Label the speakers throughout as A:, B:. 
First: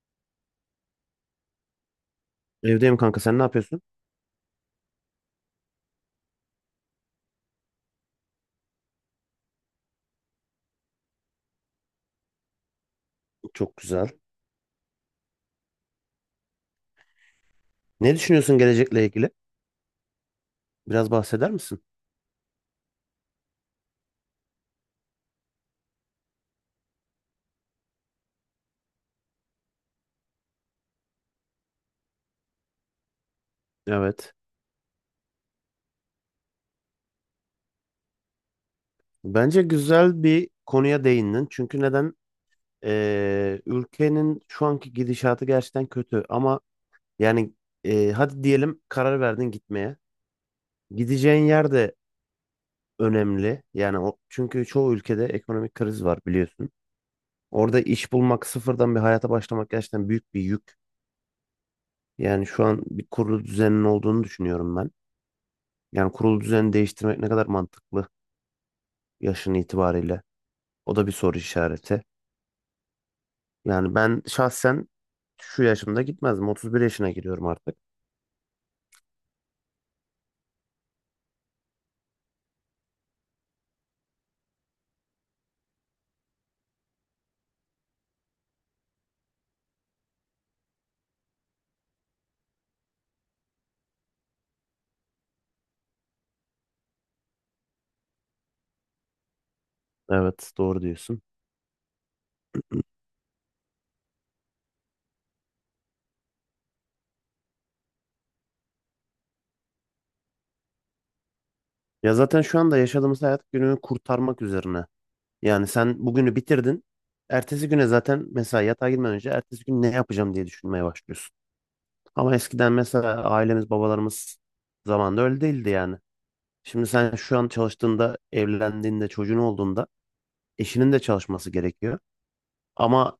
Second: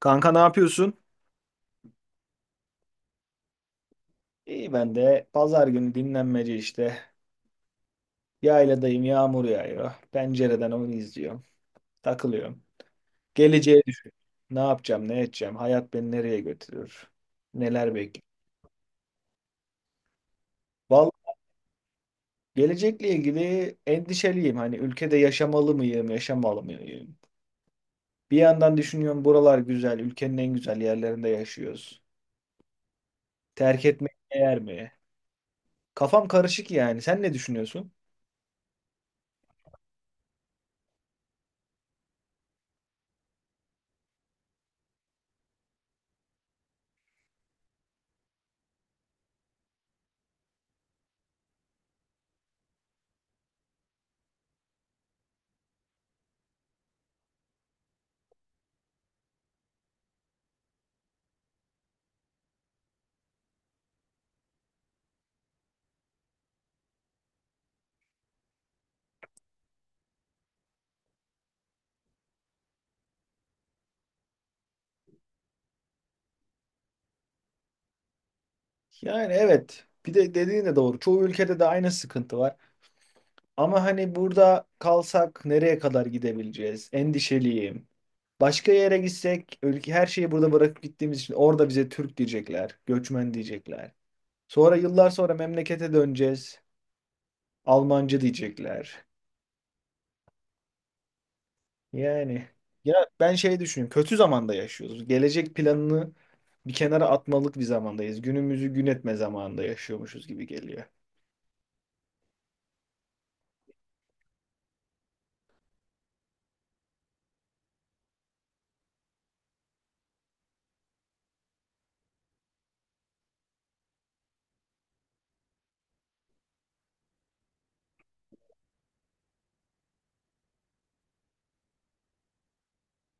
A: Kanka ne yapıyorsun?
B: Evdeyim kanka sen ne yapıyorsun?
A: İyi ben de pazar günü dinlenmece işte. Yayladayım yağmur yağıyor. Pencereden onu izliyorum. Takılıyorum.
B: Çok
A: Geleceği
B: güzel.
A: düşün. Ne yapacağım ne edeceğim? Hayat beni nereye götürür? Neler
B: Ne
A: bekliyor?
B: düşünüyorsun gelecekle ilgili? Biraz
A: Vallahi
B: bahseder misin?
A: gelecekle ilgili endişeliyim. Hani ülkede yaşamalı mıyım yaşamalı mıyım? Bir yandan düşünüyorum buralar güzel. Ülkenin en güzel yerlerinde yaşıyoruz. Terk etmek
B: Evet.
A: değer mi? Kafam karışık yani. Sen ne düşünüyorsun?
B: Bence güzel bir konuya değindin. Çünkü neden? Ülkenin şu anki gidişatı gerçekten kötü. Ama yani hadi diyelim karar verdin gitmeye. Gideceğin yer de önemli. Yani o, çünkü çoğu ülkede ekonomik kriz var biliyorsun. Orada iş bulmak, sıfırdan bir hayata başlamak gerçekten büyük bir yük. Yani şu an bir kurulu düzenin olduğunu düşünüyorum ben. Yani kurulu düzeni değiştirmek ne kadar mantıklı yaşın itibariyle? O da bir soru işareti. Yani ben şahsen şu yaşımda gitmezdim. 31 yaşına giriyorum artık.
A: Yani evet. Bir de dediğin de doğru. Çoğu ülkede de aynı sıkıntı var. Ama hani burada kalsak nereye kadar gidebileceğiz? Endişeliyim. Başka yere gitsek ülke her şeyi burada bırakıp gittiğimiz için orada bize Türk diyecekler, göçmen diyecekler. Sonra yıllar sonra memlekete döneceğiz. Almancı diyecekler.
B: Evet, doğru diyorsun.
A: Yani ya ben şey düşünüyorum. Kötü zamanda yaşıyoruz. Gelecek planını bir kenara atmalık bir zamandayız. Günümüzü gün etme zamanında yaşıyormuşuz gibi geliyor.
B: Ya zaten şu anda yaşadığımız hayat günü kurtarmak üzerine. Yani sen bugünü bitirdin. Ertesi güne zaten mesela yatağa girmeden önce ertesi gün ne yapacağım diye düşünmeye başlıyorsun. Ama eskiden mesela ailemiz, babalarımız zamanında öyle değildi yani. Şimdi sen şu an çalıştığında, evlendiğinde, çocuğun olduğunda eşinin de çalışması gerekiyor. Ama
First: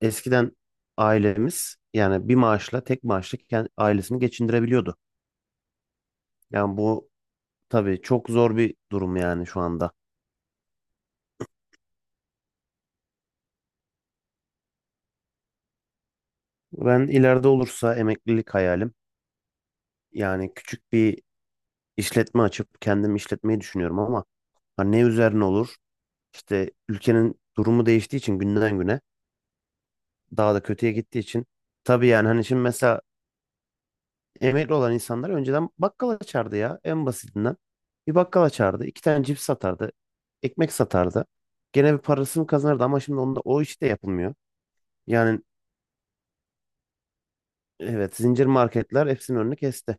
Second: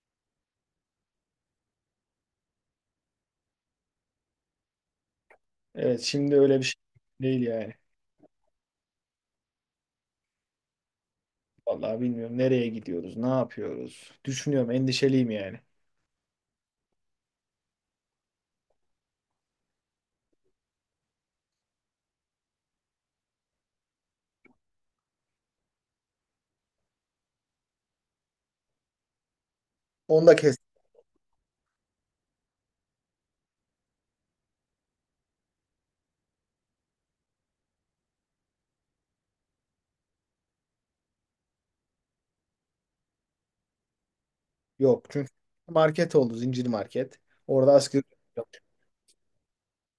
B: eskiden ailemiz yani bir maaşla tek maaşla ailesini geçindirebiliyordu.
A: Evet, şimdi öyle bir şey
B: Yani bu
A: değil yani.
B: tabii çok zor bir durum yani şu anda.
A: Vallahi bilmiyorum nereye gidiyoruz, ne yapıyoruz. Düşünüyorum, endişeliyim yani.
B: Ben ileride olursa emeklilik hayalim yani küçük bir işletme açıp kendim işletmeyi düşünüyorum ama hani ne üzerine olur? İşte ülkenin durumu değiştiği için günden güne
A: Onu da
B: daha
A: kes-
B: da kötüye gittiği için tabii yani hani şimdi mesela emekli olan insanlar önceden bakkal açardı ya en basitinden. Bir bakkal açardı, iki tane cips satardı, ekmek satardı. Gene bir parasını kazanırdı ama şimdi onda o iş de yapılmıyor.
A: Yok çünkü
B: Yani
A: market oldu zincir market. Orada asgari
B: evet,
A: ücret
B: zincir
A: yok.
B: marketler hepsinin önünü kesti.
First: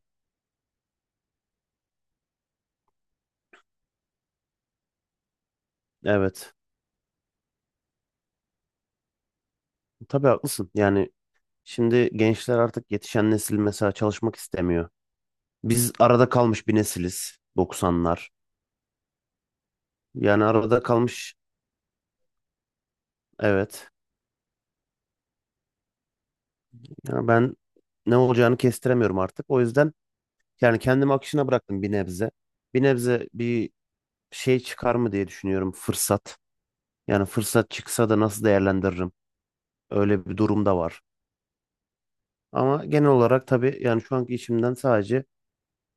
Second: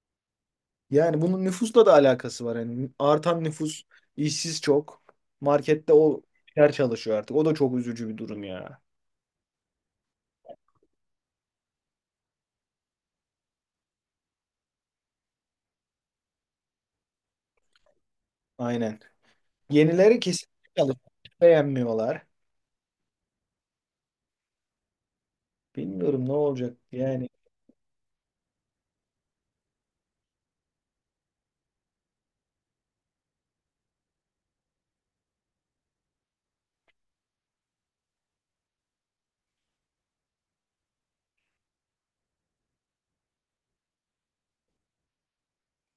A: Yani bunun nüfusla da alakası var. Yani artan nüfus, işsiz çok. Markette o
B: Evet,
A: yer çalışıyor artık. O da çok üzücü bir durum ya.
B: tabii haklısın. Yani şimdi gençler artık yetişen nesil mesela çalışmak istemiyor. Biz arada kalmış bir nesiliz doksanlar.
A: Aynen. Yenileri
B: Yani
A: kesinlikle
B: arada
A: çalışıyor.
B: kalmış
A: Beğenmiyorlar.
B: evet.
A: Bilmiyorum ne olacak yani.
B: Ya ben ne olacağını kestiremiyorum artık. O yüzden yani kendimi akışına bıraktım bir nebze. Bir nebze bir şey çıkar mı diye düşünüyorum fırsat. Yani fırsat çıksa da nasıl değerlendiririm? Öyle bir durum da var. Ama genel olarak tabii yani şu anki işimden sadece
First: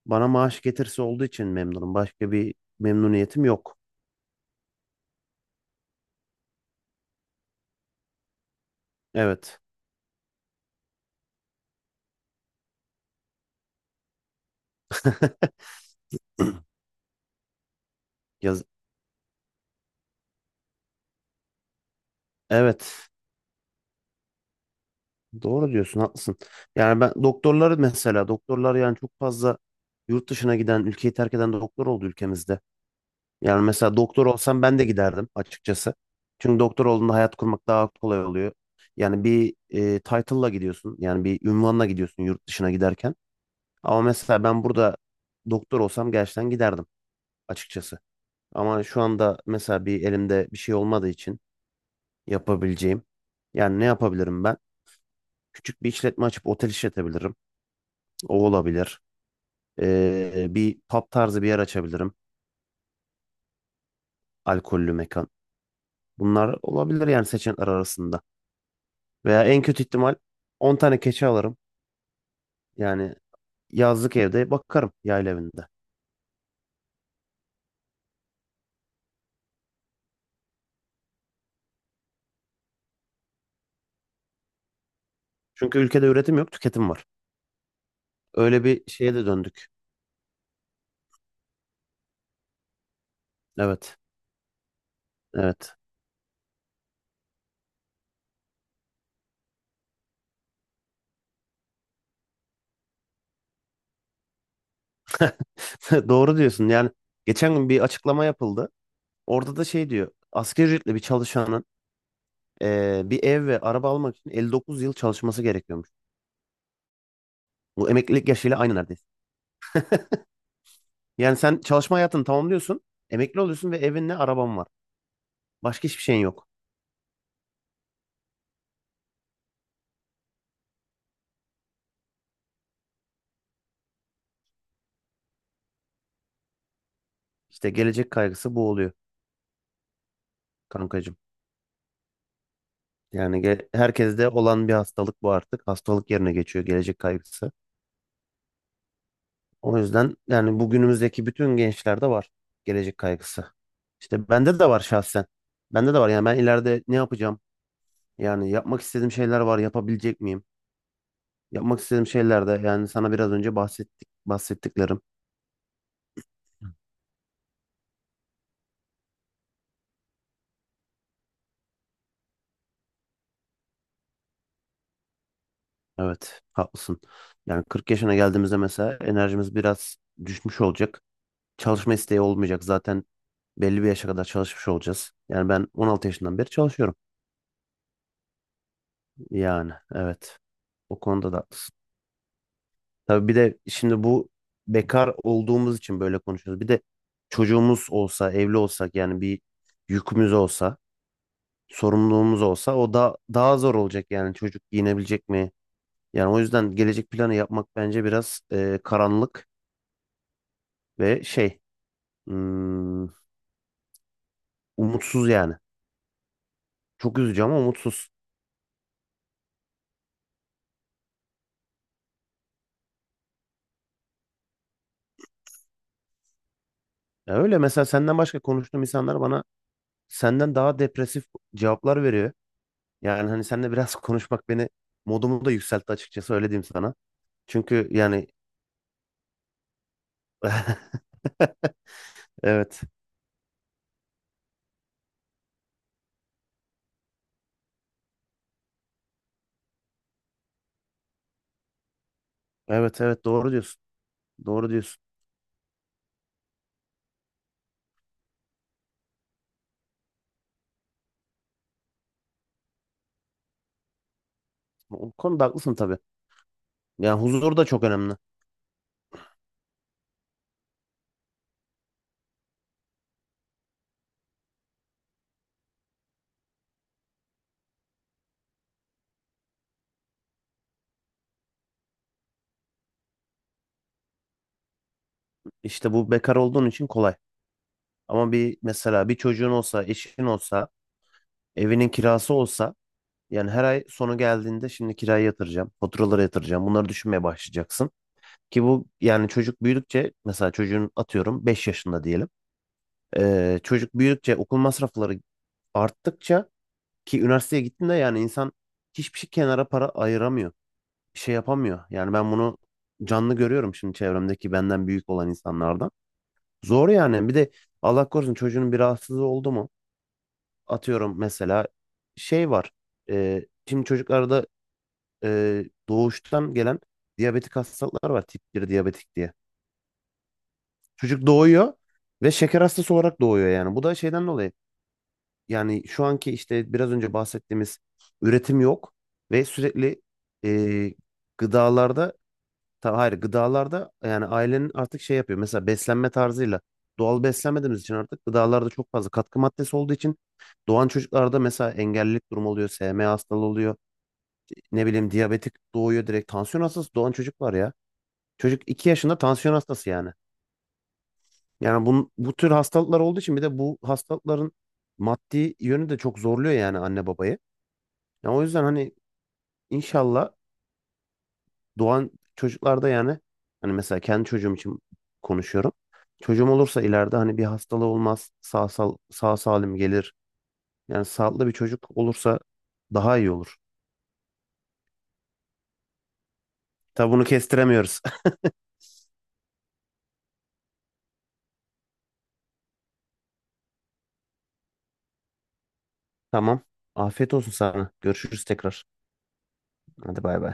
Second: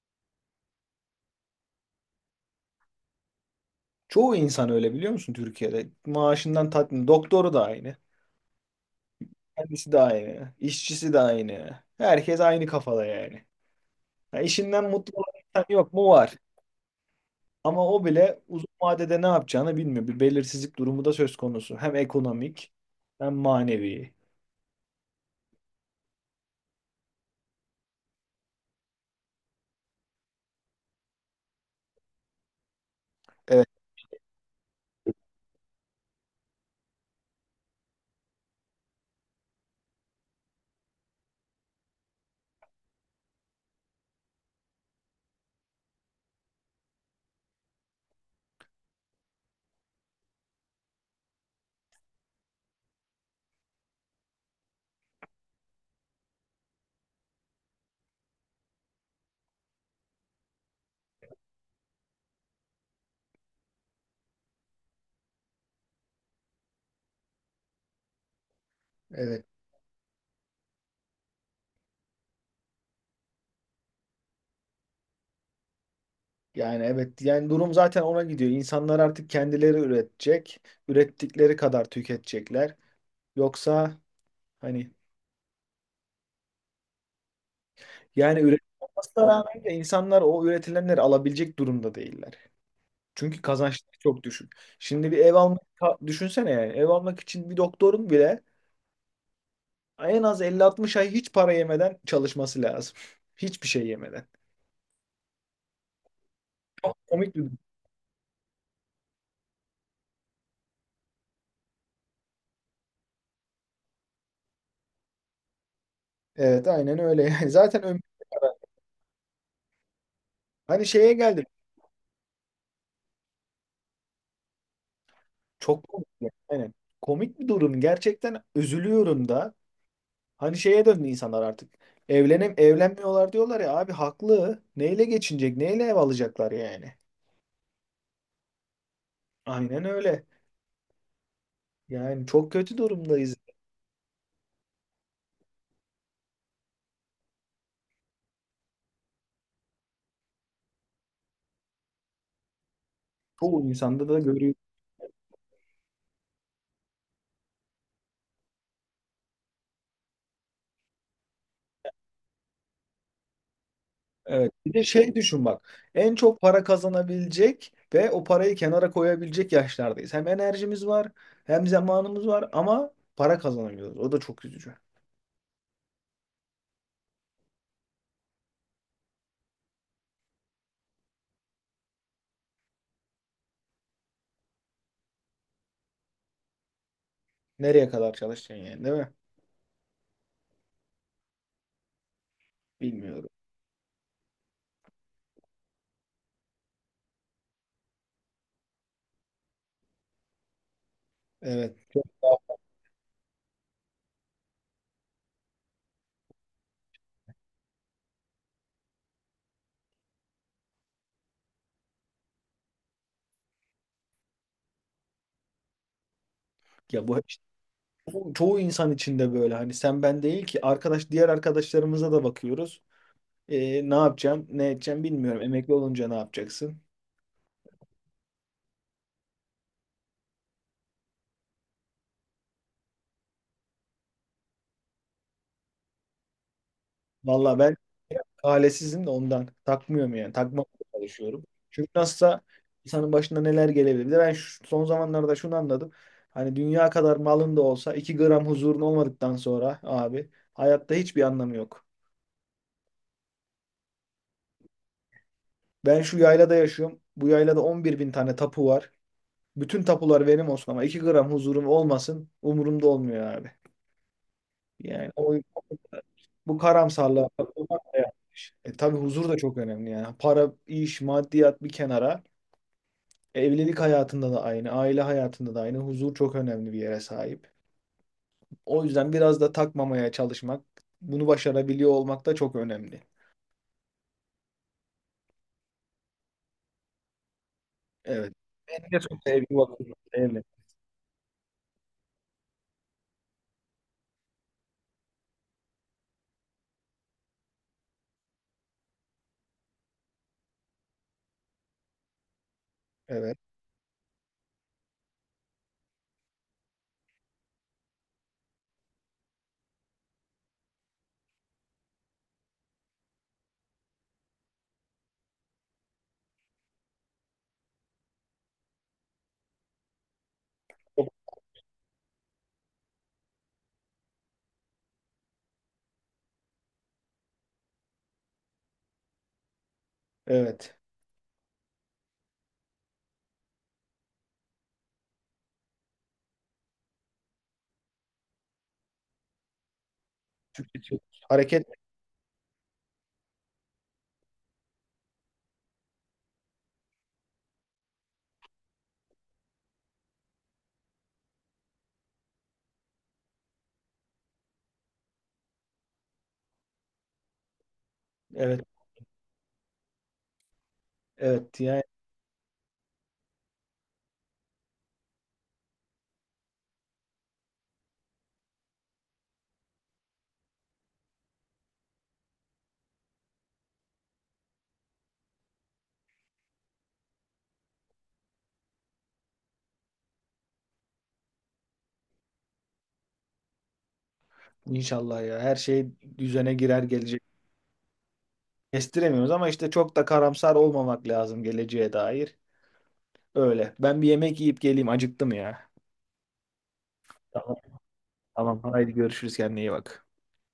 B: bana maaş getirisi olduğu için memnunum. Başka bir memnuniyetim yok.
A: Çoğu insan öyle biliyor musun Türkiye'de? Maaşından tatmin. Doktoru da aynı.
B: Evet.
A: Kendisi de aynı. İşçisi de aynı. Herkes aynı kafada yani. Ya işinden mutlu olan insan yok mu? Var. Ama o bile
B: Yaz
A: uzun vadede ne yapacağını bilmiyor. Bir belirsizlik durumu da söz konusu. Hem ekonomik
B: evet.
A: hem manevi.
B: Doğru diyorsun, haklısın. Yani ben doktorları mesela doktorlar yani çok fazla yurt dışına giden, ülkeyi terk eden doktor oldu ülkemizde. Yani
A: Evet,
B: mesela doktor olsam ben de giderdim açıkçası. Çünkü doktor olduğunda hayat kurmak daha kolay oluyor. Yani bir title'la gidiyorsun. Yani bir ünvanla gidiyorsun yurt dışına giderken. Ama mesela ben burada doktor olsam gerçekten giderdim açıkçası. Ama şu anda mesela bir elimde bir şey olmadığı için yapabileceğim. Yani ne yapabilirim ben? Küçük bir işletme açıp otel işletebilirim. O olabilir. Bir pub tarzı bir yer açabilirim. Alkollü mekan. Bunlar olabilir yani seçenekler arasında. Veya
A: evet.
B: en kötü ihtimal 10 tane keçi alırım. Yani yazlık evde bakarım yayla evinde.
A: Yani evet. Yani durum zaten ona gidiyor. İnsanlar artık kendileri üretecek. Ürettikleri kadar tüketecekler. Yoksa hani
B: Çünkü ülkede üretim yok, tüketim var.
A: yani
B: Öyle
A: üretim
B: bir şeye de
A: olmasına rağmen
B: döndük.
A: de insanlar o üretilenleri alabilecek durumda değiller. Çünkü
B: Evet,
A: kazançları çok düşük. Şimdi bir ev almak
B: evet.
A: düşünsene yani. Ev almak için bir doktorun bile en az 50-60 ay hiç para yemeden çalışması lazım. Hiçbir şey yemeden.
B: Doğru diyorsun. Yani
A: Çok komik bir
B: geçen
A: durum.
B: gün bir açıklama yapıldı. Orada da şey diyor. Asgari ücretli bir çalışanın bir ev ve araba almak için 59 yıl çalışması gerekiyormuş.
A: Evet aynen öyle yani. Zaten
B: Bu
A: ömür.
B: emeklilik yaşıyla aynı neredeyse.
A: Hani şeye
B: Yani
A: geldim.
B: sen çalışma hayatını tamamlıyorsun, emekli oluyorsun ve evinle araban var.
A: Çok
B: Başka hiçbir
A: komik.
B: şeyin
A: Yani.
B: yok.
A: Aynen. Komik bir durum. Gerçekten üzülüyorum da. Hani şeye döndü insanlar artık. Evlenmiyorlar diyorlar ya abi haklı. Neyle geçinecek? Neyle ev alacaklar yani?
B: İşte gelecek kaygısı bu oluyor
A: Aynen öyle.
B: kankacığım.
A: Yani çok kötü durumdayız.
B: Yani herkeste olan bir hastalık bu artık. Hastalık yerine geçiyor gelecek kaygısı. O yüzden yani bugünümüzdeki bütün gençlerde var gelecek kaygısı.
A: Çoğu insanda da
B: İşte bende
A: görüyoruz.
B: de var şahsen. Bende de var yani ben ileride ne yapacağım? Yani yapmak istediğim şeyler var, yapabilecek miyim? Yapmak istediğim şeyler de yani sana biraz önce
A: Evet. Bir de
B: bahsettiklerim.
A: şey düşün bak. En çok para kazanabilecek ve o parayı kenara koyabilecek yaşlardayız. Hem enerjimiz var, hem zamanımız var ama para kazanamıyoruz. O da çok üzücü.
B: Evet, haklısın. Yani 40 yaşına geldiğimizde mesela enerjimiz biraz düşmüş olacak. Çalışma isteği olmayacak. Zaten belli bir yaşa kadar çalışmış olacağız. Yani ben 16 yaşından beri çalışıyorum.
A: Nereye kadar çalışacaksın yani, değil mi?
B: Yani evet. O konuda da haklısın. Tabii
A: Bilmiyorum.
B: bir de şimdi bu bekar olduğumuz için böyle konuşuyoruz. Bir de çocuğumuz olsa, evli olsak yani bir yükümüz olsa,
A: Evet.
B: sorumluluğumuz olsa o da daha zor olacak yani çocuk giyinebilecek mi? Yani o yüzden gelecek planı yapmak bence biraz karanlık ve şey hmm, umutsuz yani.
A: Ya
B: Çok
A: bu işte
B: üzücü ama umutsuz.
A: çoğu insan içinde böyle. Hani sen ben değil ki arkadaş diğer arkadaşlarımıza da bakıyoruz. Ne yapacağım, ne edeceğim bilmiyorum. Emekli olunca ne yapacaksın?
B: Ya öyle mesela senden başka konuştuğum insanlar bana senden daha depresif cevaplar veriyor. Yani hani seninle biraz konuşmak beni modumu da yükseltti açıkçası öyle diyeyim sana.
A: Valla ben
B: Çünkü yani
A: ailesizim de ondan. Takmıyorum yani. Takmamaya çalışıyorum. Çünkü nasılsa
B: evet,
A: insanın başına neler gelebilir. Bir de ben son zamanlarda şunu anladım. Hani dünya kadar malın da olsa 2 gram huzurun olmadıktan sonra abi hayatta hiçbir anlamı yok.
B: evet, evet, doğru diyorsun. Doğru diyorsun.
A: Ben şu yaylada yaşıyorum. Bu yaylada 11.000 tane tapu var. Bütün tapular benim olsun ama 2 gram huzurum olmasın umurumda olmuyor abi. Yani
B: O
A: o,
B: konuda haklısın tabii.
A: bu
B: Yani
A: karamsarlığa
B: huzur da
A: kapılmak
B: çok
A: da
B: önemli.
A: yanlış. E tabii huzur da çok önemli yani. Para, iş, maddiyat bir kenara. Evlilik hayatında da aynı, aile hayatında da aynı. Huzur çok önemli bir yere sahip. O yüzden biraz da takmamaya çalışmak, bunu başarabiliyor olmak da çok önemli.
B: İşte bu bekar olduğun için kolay. Ama
A: Evet.
B: bir
A: Benim de
B: mesela bir
A: çok
B: çocuğun
A: sevdiğim
B: olsa,
A: vakıf.
B: eşin
A: Evet.
B: olsa, evinin kirası olsa yani her ay sonu geldiğinde şimdi kirayı yatıracağım, faturaları yatıracağım. Bunları düşünmeye başlayacaksın. Ki bu yani çocuk büyüdükçe mesela çocuğun atıyorum 5 yaşında diyelim.
A: Evet.
B: Çocuk büyüdükçe okul masrafları arttıkça ki üniversiteye gittiğinde yani insan hiçbir şey kenara para ayıramıyor. Bir şey yapamıyor. Yani ben bunu canlı görüyorum şimdi çevremdeki benden büyük olan insanlardan. Zor yani. Bir de Allah korusun çocuğunun bir rahatsızlığı oldu mu?
A: Çok-.
B: Atıyorum mesela şey var. E, şimdi çocuklarda e, doğuştan gelen diyabetik hastalıklar var. Tip 1 diyabetik diye.
A: Evet.
B: Çocuk doğuyor ve şeker hastası olarak doğuyor yani. Bu da şeyden dolayı. Yani şu anki işte biraz önce bahsettiğimiz üretim yok ve sürekli e,
A: Tüketiyoruz. Hareket.
B: gıdalarda hayır gıdalarda yani ailenin artık şey yapıyor. Mesela beslenme tarzıyla doğal beslenmediğimiz için artık gıdalarda çok fazla katkı maddesi olduğu için doğan çocuklarda mesela engellilik durumu oluyor, SMA hastalığı oluyor, ne bileyim diyabetik doğuyor direkt tansiyon hastası doğan çocuk var ya. Çocuk
A: Evet.
B: 2 yaşında tansiyon hastası yani.
A: Evet. Yani
B: Yani bu tür hastalıklar olduğu için bir de bu hastalıkların maddi yönü de çok zorluyor yani anne babayı. Ya o yüzden hani inşallah doğan çocuklarda yani hani mesela kendi çocuğum için konuşuyorum. Çocuğum olursa ileride hani bir hastalığı olmaz, sağ salim gelir. Yani sağlıklı bir çocuk olursa daha iyi olur.
A: inşallah ya. Her şey düzene girer
B: Tabi
A: gelecek.
B: bunu kestiremiyoruz.
A: Kestiremiyoruz ama işte çok da karamsar olmamak lazım geleceğe dair. Öyle. Ben bir yemek yiyip geleyim. Acıktım ya.
B: Tamam. Afiyet olsun
A: Tamam.
B: sana. Görüşürüz
A: Tamam.
B: tekrar.
A: Haydi görüşürüz. Kendine iyi bak.
B: Hadi bay bay.